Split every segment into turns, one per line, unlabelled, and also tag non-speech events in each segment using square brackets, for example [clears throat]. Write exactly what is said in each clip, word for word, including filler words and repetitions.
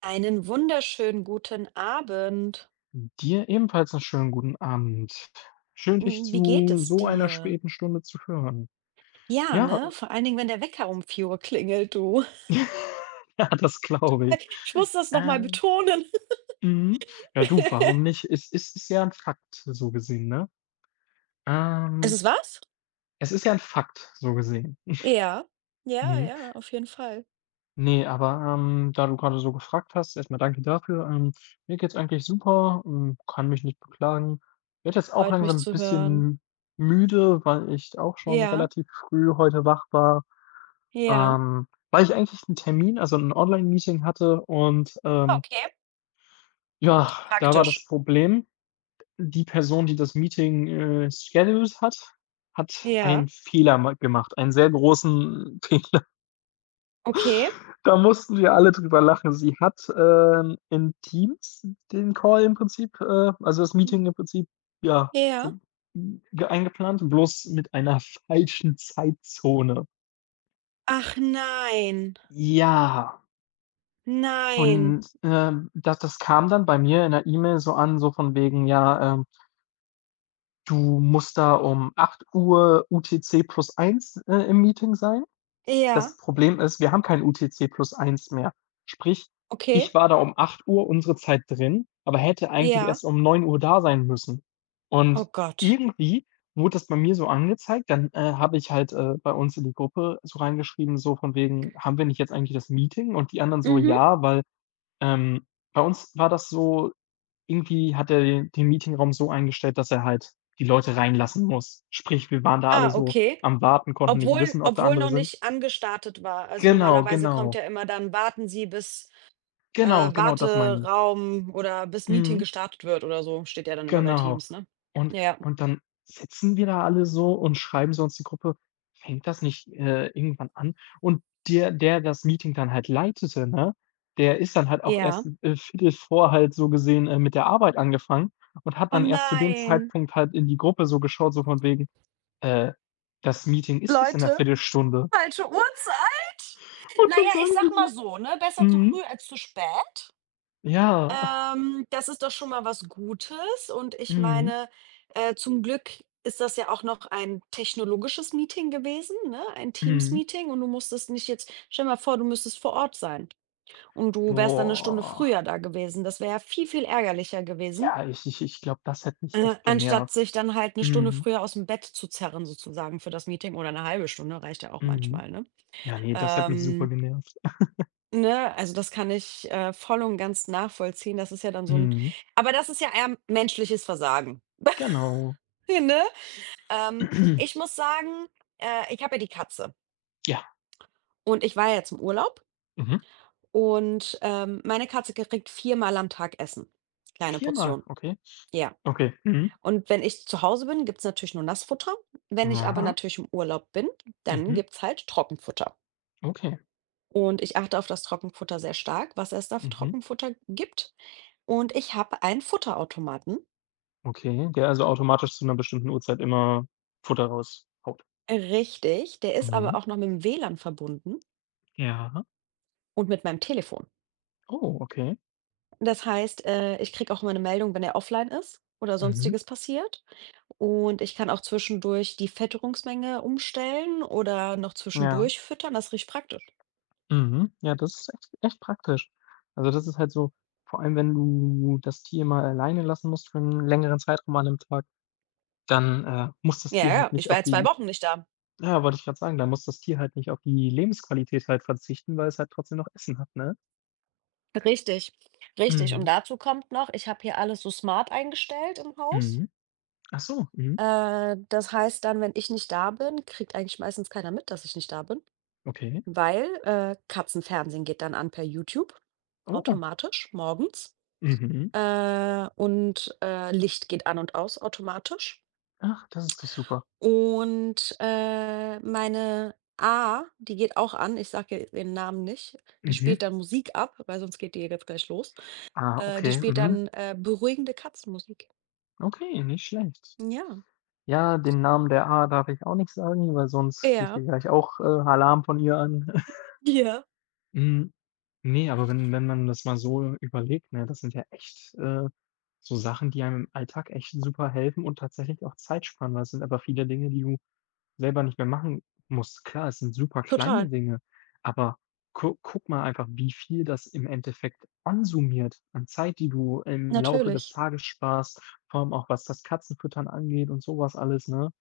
Einen wunderschönen guten Abend.
Dir ebenfalls einen schönen guten Abend. Schön, dich
Hm, wie geht
zu
es
so einer
dir?
späten Stunde zu hören.
Ja,
Ja,
ne? Vor allen Dingen, wenn der Wecker um vier Uhr klingelt, du.
[laughs] ja, das glaube
[laughs]
ich.
Ich muss das noch mal
Ähm,
betonen.
mhm, ja du, warum
[laughs]
nicht? Es es ist ja ein Fakt, so gesehen, ne?
Ist
Ähm,
es was?
es ist ja ein Fakt, so gesehen.
Ja. Ja,
Mhm.
ja, auf jeden Fall.
Ne, aber, ähm, da du gerade so gefragt hast, erstmal danke dafür. Ähm, mir geht's eigentlich super, hm, kann mich nicht beklagen. Werde jetzt auch
Freut mich
langsam ein
zu hören.
bisschen müde, weil ich auch schon
Ja,
relativ früh heute wach war.
ja.
Ähm, weil ich eigentlich 'n Termin, also 'n Online-Meeting hatte und,
Ah,
ähm,
okay,
ja, da war das
praktisch.
Problem, die Person, die das Meeting, äh, scheduled hat, hat
Ja,
einen Fehler ma gemacht, einen sehr großen [laughs] Fehler.
okay.
Da mussten wir alle drüber lachen. Sie hat, ähm, in Teams den Call im Prinzip, äh also das
Hm,
Meeting im Prinzip, ja,
ja.
so, hm, ge eingeplant, bloß mit einer [laughs] falschen Zeitzone.
Ach nein,
Ja.
nein.
Und, ähm, das das kam dann bei mir in der E-Mail so an, so von wegen, ja, ähm, du musst da um acht Uhr U T C plus eins, äh, im Meeting sein.
Ja,
Das Problem ist, wir haben kein U T C plus eins mehr. Sprich,
okay.
ich war da um acht Uhr unsere Zeit drin, aber hätte eigentlich
Ja.
erst um neun Uhr da sein müssen.
Oh
Und
Gott.
irgendwie wurde das bei mir so angezeigt, dann, äh, habe ich halt, äh, bei uns in die Gruppe so reingeschrieben, so von wegen: „Haben wir nicht jetzt eigentlich das Meeting?" Und die anderen so:
Mhm.
„Ja, weil" ähm, bei uns war das so, irgendwie hat er den den Meetingraum so eingestellt, dass er halt die Leute reinlassen muss. Sprich, wir waren da alle
Ah,
so
okay.
am Warten, konnten nicht
Obwohl
wissen, ob da
obwohl noch
andere sind.
nicht angestartet war. Also,
Genau,
normalerweise kommt
genau.
ja immer dann: „Warten Sie bis, äh,
Genau, genau, das meine ich.
Warteraum oder bis Meeting
Mhm.
gestartet wird" oder so, steht ja dann immer bei
Genau.
Teams, ne?
Und
Ja.
und dann sitzen wir da alle so und schreiben so uns die Gruppe: „Fängt das nicht, äh, irgendwann an?" Und der der das Meeting dann halt leitete, ne, der ist dann halt auch
Ja.
erst, äh, eins vor halt so gesehen, äh, mit der Arbeit angefangen und hat
Oh
dann erst zu dem
nein.
Zeitpunkt halt in die Gruppe so geschaut, so von wegen: „Äh, das Meeting ist erst in 'ner
Leute,
Viertelstunde."
falsche Uhrzeit.
[laughs] Und
Na
dann
ja, ich
sagen wir
sage mal
so:
so, ne, besser zu
„Mhm,
früh als zu spät.
ja,
Ähm, das ist doch schon mal was Gutes und ich
mhm,
meine, äh, zum Glück ist das ja auch noch ein technologisches Meeting gewesen, ne? Ein
mhm.
Teams-Meeting und du musstest nicht jetzt stell dir mal vor, du müsstest vor Ort sein und du wärst dann eine Stunde
Boah,
früher da gewesen. Das wäre ja viel, viel ärgerlicher gewesen,
ja, ich ich ich glaube, das hätte mich
äh,
echt
anstatt
genervt.
sich dann halt eine Stunde
Mhm."
früher aus dem Bett zu zerren sozusagen für das Meeting oder eine halbe Stunde reicht ja auch
Mhm.
manchmal, ne?
Ja, nee, das hat mich super
Ähm
genervt.
Ne, also das kann ich, äh, voll und ganz nachvollziehen. Das ist ja dann so ein,
Mhm.
aber das ist ja eher menschliches Versagen. [laughs]
Genau.
Ne? Ähm, ich
[clears throat]
muss sagen, äh, ich habe ja die Katze
Ja.
und ich war ja jetzt im Urlaub
Mhm.
und, ähm, meine Katze kriegt viermal am Tag Essen. Kleine
Viermal,
Portion.
okay.
Ja.
Okay. Mhm.
Und wenn ich zu Hause bin, gibt's natürlich nur Nassfutter. Wenn ich aber
Ja.
natürlich im Urlaub bin, dann
Mhm.
gibt's halt Trockenfutter.
Okay.
Und ich achte auf das Trockenfutter sehr stark, was es da für
Mhm.
Trockenfutter gibt. Und ich habe einen Futterautomaten.
Okay, der also automatisch zu einer bestimmten Uhrzeit immer Futter raushaut.
Richtig, der ist
Mhm.
aber auch noch mit dem WLAN verbunden
Ja.
und mit meinem Telefon.
Oh, okay.
Das heißt, äh, ich kriege auch immer eine Meldung, wenn er offline ist oder
Mhm.
Sonstiges passiert. Und ich kann auch zwischendurch die Fütterungsmenge umstellen oder noch
Ja.
zwischendurch füttern. Das ist richtig praktisch.
Mhm. Ja, das ist echt echt praktisch. Also, das ist halt so, vor allem, wenn du das Tier mal alleine lassen musst für einen längeren Zeitraum an einem Tag, dann, äh, muss das
Ja,
Tier
ja,
halt
ich
nicht
war
auf
ja zwei
die.
Wochen nicht da.
Ja, wollte ich gerade sagen, da muss das Tier halt nicht auf die Lebensqualität halt verzichten, weil es halt trotzdem noch Essen hat, ne?
Richtig, richtig. Und
Mhm,
dazu kommt noch, ich habe hier alles so smart eingestellt im Haus.
mhm. Ach so, mhm,
Äh, das heißt dann, wenn ich nicht da bin, kriegt eigentlich meistens keiner mit, dass ich nicht da bin.
okay.
Weil, äh, Katzenfernsehen geht dann an per YouTube
Oh,
automatisch morgens,
mhm.
äh, und, äh, Licht geht an und aus automatisch.
Ach, das ist doch super.
Und, äh, meine A, die geht auch an, ich sage ihr ihren Namen nicht, die
Mhm.
spielt dann Musik ab, weil sonst geht die jetzt gleich los.
Ah,
Äh, die
okay,
spielt
mhm.
dann, äh, beruhigende Katzenmusik.
Okay, nicht schlecht.
Ja,
Ja, den Namen der A darf ich auch nicht sagen, weil sonst kriege
ja,
ich gleich auch, äh, Alarm von ihr an. [laughs]
ja,
Hm, ne, aber wenn wenn man das mal so überlegt, ne, das sind ja echt, äh, so Sachen, die einem im Alltag echt super helfen und tatsächlich auch Zeit sparen, weil es sind aber viele Dinge, die du selber nicht mehr machen musst. Klar, es sind super kleine
total.
Dinge, aber gu guck mal einfach, wie viel das im Endeffekt ansummiert an Zeit, die du im Laufe des
Natürlich,
Tages sparst, vor allem auch was das Katzenfüttern angeht und sowas alles, ne?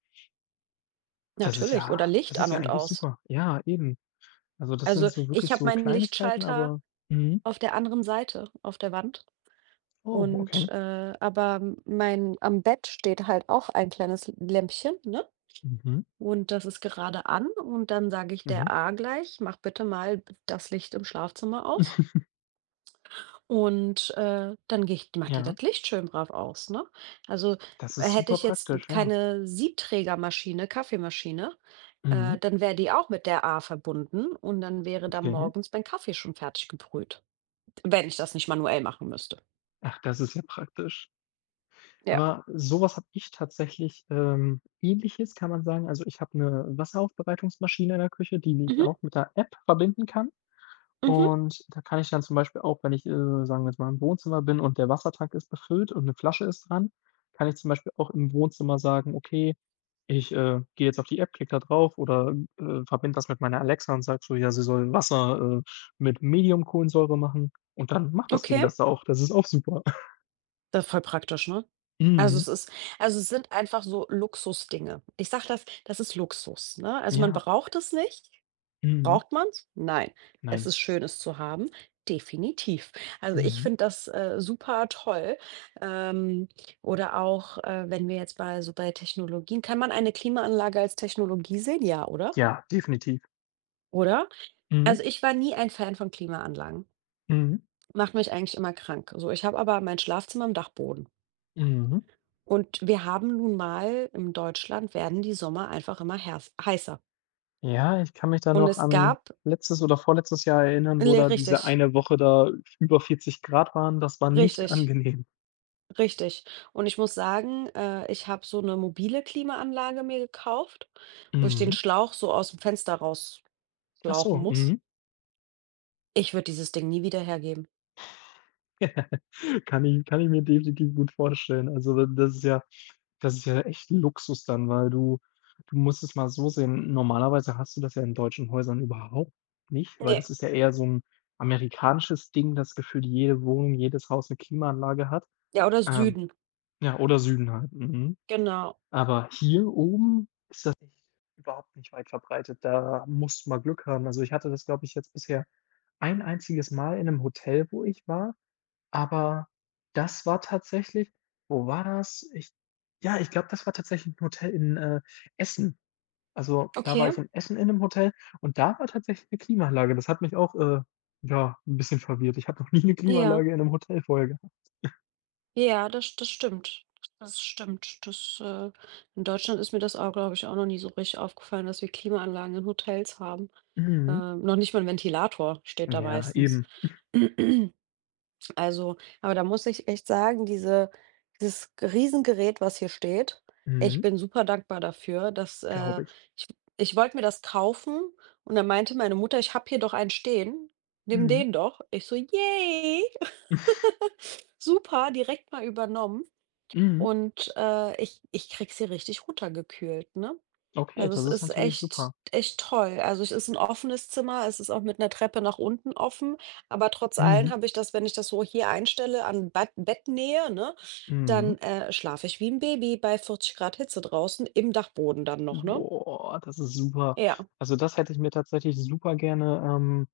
Das ist
natürlich.
ja
Oder Licht
das ist
an
ja
und
eigentlich
aus.
super. Ja, eben. Also, das sind
Also,
so
ich
wirklich
habe
so
meinen
Kleinigkeiten,
Lichtschalter
aber mhm.
auf der anderen Seite, auf der Wand.
Oh,
Und,
okay.
äh, aber mein am Bett steht halt auch ein kleines Lämpchen, ne?
Mhm,
Und das ist gerade an und dann sage ich
mhm.
der A gleich: „Mach bitte mal das Licht im Schlafzimmer aus."
[laughs]
Und, äh, dann gehe ich macht die
Ja,
das Licht schön brav aus, ne? Also,
das
äh,
ist
hätte
super
ich jetzt
praktisch, ja.
keine Siebträgermaschine, Kaffeemaschine,
Mhm,
äh, dann wäre die auch mit der A verbunden und dann wäre da
okay.
morgens mein Kaffee schon fertig gebrüht, wenn ich das nicht manuell machen müsste.
Ach, das ist ja praktisch.
Ja.
Aber sowas habe ich tatsächlich, ähm, Ähnliches, kann man sagen. Also, ich habe eine Wasseraufbereitungsmaschine in der Küche, die ich
Mhm.
auch mit der App verbinden kann.
Mhm,
Und da kann ich dann zum Beispiel auch, wenn ich, äh, sagen wir jetzt mal, im Wohnzimmer bin und der Wassertank ist befüllt und eine Flasche ist dran, kann ich zum Beispiel auch im Wohnzimmer sagen: „Okay, ich, äh, gehe jetzt auf die App, klicke da drauf oder, äh, verbinde das mit meiner Alexa und sage so, ja, sie soll Wasser, äh, mit Medium-Kohlensäure machen." Und dann macht das Ding
okay.
das auch. Das ist auch super. [laughs]
Das ist voll praktisch, ne? Also
Mhm.
es ist also es sind einfach so Luxusdinge. Ich sage das, das ist Luxus, ne? Also man
Ja.
braucht es nicht.
Mhm.
Braucht man's? Nein. Es
Nein.
ist schön, es zu haben. Definitiv. Also ich
Mhm.
finde das, äh, super toll. Ähm, oder auch, äh, wenn wir jetzt bei so bei Technologien kann man eine Klimaanlage als Technologie sehen? Ja, oder?
Ja, definitiv.
Oder?
Mhm.
Also ich war nie ein Fan von Klimaanlagen.
Mhm.
Macht mich eigentlich immer krank. So, ich habe aber mein Schlafzimmer im Dachboden.
Mhm.
Und wir haben nun mal in Deutschland werden die Sommer einfach immer herz- heißer.
Ja, ich kann mich da
Und
noch
es
an
gab,
letztes oder vorletztes Jahr erinnern, wo
le-
da diese
richtig,
eine Woche da über vierzig Grad waren. Das war nicht
richtig,
angenehm.
richtig. Und ich muss sagen, äh, ich habe so eine mobile Klimaanlage mir gekauft, wo ich den
Mhm.
Schlauch so aus dem Fenster
Ach
rausschlauchen
so,
muss.
mhm.
Ich würde dieses Ding nie wieder hergeben.
[laughs] Kann ich kann ich mir definitiv gut vorstellen. Also, da das ist ja das ist ja echt Luxus dann, weil du du musst es mal so sehen, normalerweise hast du das ja in deutschen Häusern überhaupt nicht, weil
Nee.
das ist ja eher so ein amerikanisches Ding, das gefühlt jede Wohnung, jedes Haus eine Klimaanlage hat.
Ja, oder
Ähm,
Süden.
ja, oder Süden halt, mhm.
Genau.
Aber hier oben tatsächlich überhaupt nicht weit verbreitet. Da musst du mal Glück haben. Also, ich hatte das, glaube ich, jetzt bisher ein einziges Mal in 'nem Hotel, wo ich war, aber das war tatsächlich, wo war das? Ich ja, ich glaube, das war tatsächlich 'n Hotel in, äh, Essen. Also, da war ich
Okay.
in Essen in 'nem Hotel und da war tatsächlich 'ne Klimaanlage. Das hat mich auch, äh, ja, 'n bisschen verwirrt. Ich habe noch nie 'ne
Ja.
Klimaanlage in 'nem Hotel vorher gehabt.
Ja, das, das stimmt. Das stimmt. Das, äh, in Deutschland ist mir das auch, glaube ich, auch noch nie so richtig aufgefallen, dass wir Klimaanlagen in Hotels haben.
Mhm.
Ähm, noch nicht mal ein Ventilator steht da
Ja,
meistens.
eben.
[clears throat] Also aber da muss ich echt sagen, diese dieses Riesengerät, was hier steht. Ich
Mhm.
bin super dankbar dafür, dass, äh
Glaube ich.
ich ich wollte mir das kaufen und dann meinte meine Mutter: „Ich habe hier doch einen stehen, nimm
Mhm.
den doch." Ich so: „Yay, [laughs] super, direkt mal übernommen."
Mhm.
Und, äh, ich ich kriege sie richtig runtergekühlt, ne?
Okay,
Also,
das
es
ist
ist
natürlich
echt
super.
echt toll. Also, es ist ein offenes Zimmer, es ist auch mit einer Treppe nach unten offen, aber trotz allem
Mhm.
habe ich das, wenn ich das so hier einstelle an Bad Bettnähe, ne,
Mhm.
dann, äh, schlafe ich wie ein Baby bei vierzig Grad Hitze draußen im Dachboden dann noch, ne?
Boah, das ist super.
Ja.
Also, das hätte ich mir tatsächlich super gerne, ähm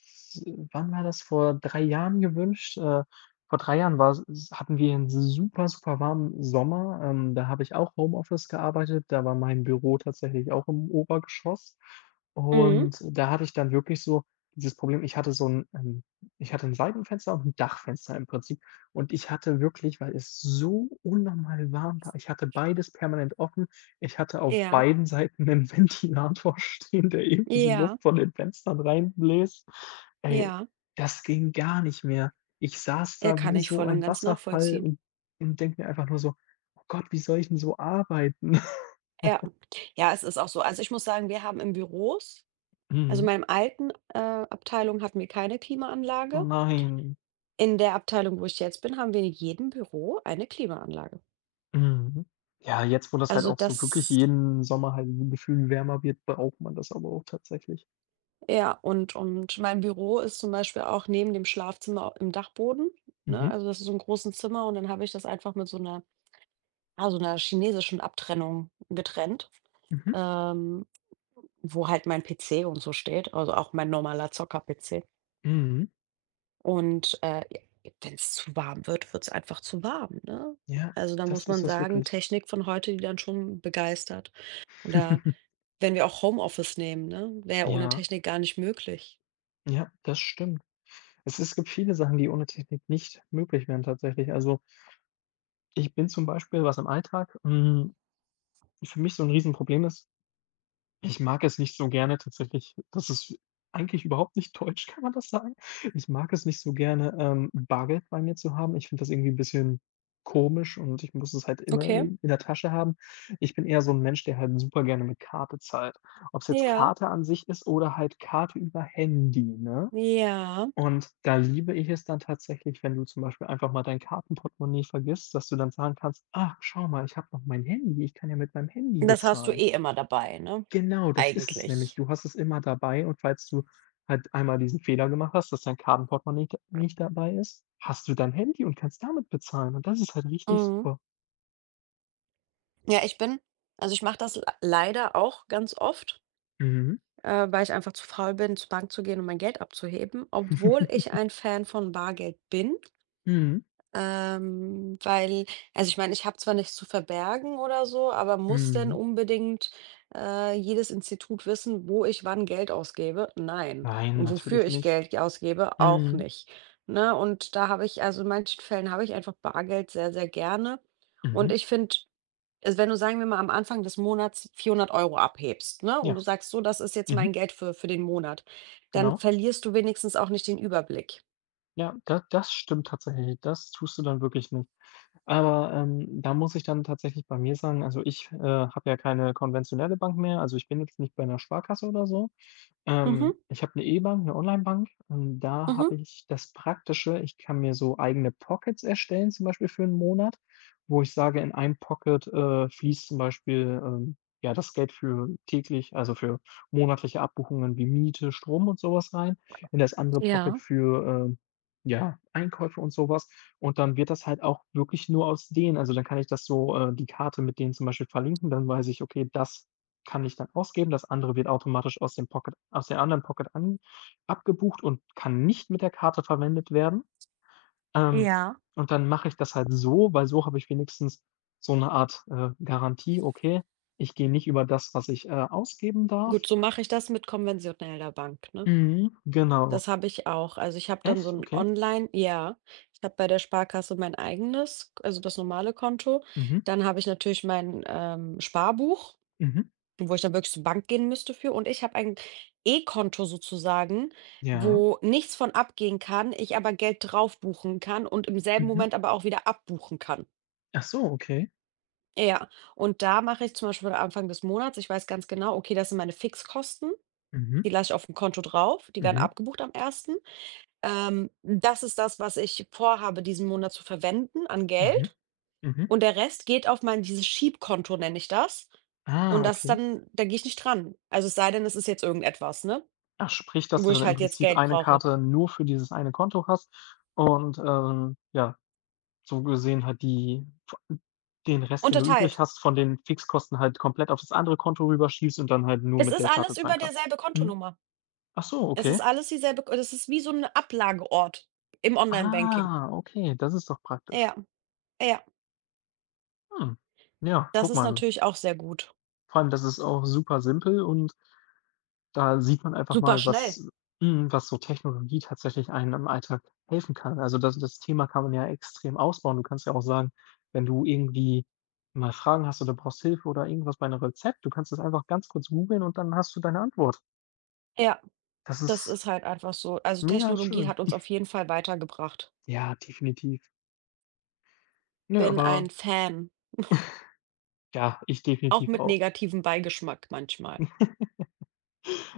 s wann war das? Vor drei Jahren gewünscht. Äh, vor drei Jahren war s s hatten wir einen super, super warmen Sommer. Ähm, da habe ich auch Homeoffice gearbeitet. Da war mein Büro tatsächlich auch im Obergeschoss.
Mhm.
Und da hatte ich dann wirklich so dieses Problem, ich hatte so ein ähm, ich hatte ein Seitenfenster und ein Dachfenster im Prinzip. Und ich hatte wirklich, weil es so unnormal warm war, ich hatte beides permanent offen, ich hatte auf
Ja.
beiden Seiten 'nen [laughs] Ventilator stehen, der irgendwie die
Ja.
Luft von den Fenstern reinbläst. Ey,
Ja.
das ging gar nicht mehr. Ich saß
Ja,
da
kann
wie
ich
so
voll und
ein
ganz
Wasserfall
nachvollziehen.
und und denke mir einfach nur so: „Oh Gott, wie soll ich 'n so arbeiten?" [laughs]
Ja. Ja, es ist auch so. Also, ich muss sagen, wir haben im Büros also, in
Mhm.
meinem alten, äh, Abteilung hatten wir keine
Oh
Klimaanlage.
nein.
In der Abteilung, wo ich jetzt bin, haben wir in jedem Büro eine Klimaanlage.
Mhm. Ja, jetzt, wo das halt
Also
auch so wirklich
das
jeden Sommer halt so gefühlt wärmer wird, braucht man das aber auch tatsächlich.
ja, und und mein Büro ist zum Beispiel auch neben dem Schlafzimmer au- im Dachboden, ne?
Mhm.
Also, das ist so ein großes Zimmer und dann habe ich das einfach mit so einer ja, so 'ner chinesischen Abtrennung getrennt,
Mhm.
ähm, wo halt mein P C und so steht, also auch mein normaler Zocker-P C.
Mhm.
Und, äh, j wenn's zu warm wird, wird es einfach zu warm, ne?
Ja,
Also, da
das
muss
ist
man
es
sagen,
wirklich.
Technik von heute, die dann schon begeistert. Und da
[laughs]
Wenn wir auch Homeoffice nehmen, ne? Wäre ja ohne
Ja,
Technik gar nicht möglich.
ja, das stimmt. Es es gibt viele Sachen, die ohne Technik nicht möglich wären tatsächlich. Also, ich bin zum Beispiel, was im Alltag, hm, für mich so ein Riesenproblem ist, ich mag es nicht so gerne tatsächlich, das ist eigentlich überhaupt nicht deutsch, [laughs] kann man das sagen? Ich mag es nicht so gerne, ähm, Bargeld bei mir zu haben. Ich finde das irgendwie 'n bisschen komisch und ich muss es halt immer
Okay,
in in der Tasche haben. Ich bin eher so ein Mensch, der halt super gerne mit Karte zahlt. Ob es jetzt
ja.
Karte an sich ist oder halt Karte über Handy, ne?
Ja,
Und da liebe ich es dann tatsächlich, wenn du zum Beispiel einfach mal dein Kartenportemonnaie vergisst, dass du dann sagen kannst: „Ach, schau mal, ich habe noch mein Handy. Ich kann ja mit meinem Handy
das hast du
bezahlen."
eh immer dabei, ne?
Genau, das ist es nämlich.
Eigentlich.
Du hast es immer dabei und falls du halt einmal diesen Fehler gemacht hast, dass dein Kartenportemonnaie d nicht dabei ist, hast du dein Handy und kannst damit bezahlen und das ist halt richtig
Mhm.
super.
Ja, ich bin also, ich mache das l leider auch ganz oft,
Mhm.
äh, weil ich einfach zu faul bin, zur Bank zu gehen und mein Geld abzuheben, obwohl ich
[laughs]
ein Fan von Bargeld bin.
Mhm.
Ähm, weil also, ich meine, ich habe zwar nichts zu verbergen oder so, aber muss denn
Mhm.
unbedingt, äh, jedes Institut wissen, wo ich wann Geld ausgebe? Nein.
Nein,
Und wofür
natürlich
ich
nicht.
Geld ausgebe? Auch
Mhm.
nicht, ne? Und da habe ich also in manchen Fällen habe ich einfach Bargeld sehr, sehr gerne. Und
Mhm.
ich finde, also, wenn du, sagen wir mal, am Anfang des Monats vierhundert Euro abhebst, ne, und du
Ja.
sagst: „So, das ist jetzt mein
Mhm.
Geld für für den Monat", dann
Genau.
verlierst du wenigstens auch nicht den Überblick.
Ja, da das stimmt tatsächlich. Das tust du dann wirklich nicht. Aber, ähm, da muss ich dann tatsächlich bei mir sagen, also, ich, äh, habe ja keine konventionelle Bank mehr, also, ich bin jetzt nicht bei einer Sparkasse oder so.
Mhm,
Ähm, ich habe eine E-Bank, 'ne Onlinebank und da
mhm.
habe ich das Praktische, ich kann mir so eigene Pockets erstellen, zum Beispiel für einen Monat, wo ich sage, in einem Pocket, äh, fließt zum Beispiel, ähm, ja, das Geld für täglich, also, für monatliche Abbuchungen wie Miete, Strom und sowas rein, in das andere Pocket
Ja.
für, ähm ja, Einkäufe und sowas. Und dann wird das halt auch wirklich nur aus denen, also, dann kann ich das so, äh, die Karte mit denen zum Beispiel verlinken, dann weiß ich, okay, das kann ich dann ausgeben, das andere wird automatisch aus dem Pocket aus der anderen Pocket an abgebucht und kann nicht mit der Karte verwendet werden. Ähm,
Ja.
und dann mache ich das halt so, weil so habe ich wenigstens so eine Art, äh, Garantie: „Okay, ich gehe nicht über das, was ich, äh, ausgeben darf."
Gut, so mache ich das mit konventioneller Bank, ne?
Mhm, genau.
Das habe ich auch. Also, ich habe dann so
Echt?
ein
Okay.
Online ja, ich habe bei der Sparkasse mein eigenes, also das normale Konto.
Mhm,
Dann habe ich natürlich mein, ähm, Sparbuch,
mhm.
wo ich dann wirklich zur Bank gehen müsste für. Und ich habe ein E-Konto sozusagen,
Ja.
wo nichts von abgehen kann, ich aber Geld drauf buchen kann und im selben
Mhm.
Moment aber auch wieder abbuchen kann.
Ach so, okay.
Ja, und da mache ich zum Beispiel am Anfang des Monats ich weiß ganz genau, okay, das sind meine Fixkosten.
Mhm,
Die lasse ich auf dem Konto drauf, die werden
mhm,
abgebucht am ersten. Ähm, das ist das, was ich vorhabe, diesen Monat zu verwenden an
mhm,
Geld
mhm.
und der Rest geht auf mein dieses Schiebkonto nenne ich das und
Ah,
das ist
okay.
dann da gehe ich nicht dran. Also, es sei denn, es ist jetzt irgendetwas, ne,
Ach, sprich, dass
wo
du dann
ich
im
halt jetzt
Prinzip
Geld
eine
brauche.
Karte nur für dieses eine Konto hast und, ähm, ja, so gesehen halt die den Rest, den du übrig
Unterteilt.
hast, von den Fixkosten halt komplett auf das andere Konto rüberschiebst und dann halt nur
Es
mit
ist
der Karte
alles über
zahlen kannst.
derselbe
Mhm.
Kontonummer.
Ach so,
Es
okay.
ist alles dieselbe das ist wie so ein Ablageort im Online-Banking.
Ah, okay, das ist doch praktisch.
Ja, ja,
Hm. Ja,
das
guck
ist
mal.
natürlich auch sehr gut.
Vor allem, das ist auch super simpel und da sieht man einfach
Super
mal,
schnell.
was mhm, was so Technologie tatsächlich einem im Alltag helfen kann. Also, das das Thema kann man ja extrem ausbauen. Du kannst ja auch sagen, wenn du irgendwie mal Fragen hast oder brauchst Hilfe oder irgendwas bei einem Rezept, du kannst das einfach ganz kurz googeln und dann hast du deine Antwort.
Ja.
Das
Das
ist
ist halt einfach so. Also,
mega
Technologie
schön.
hat uns auf jeden Fall weitergebracht.
Ja, definitiv. Nö,
Bin
aber
ein Fan,
ja, ich
auch
definitiv
mit
auch.
negativem Beigeschmack manchmal.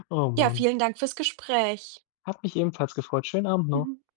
Oh,
Ja,
Mann.
vielen Dank fürs Gespräch.
Hat mich ebenfalls gefreut. Schönen Abend noch.
[laughs]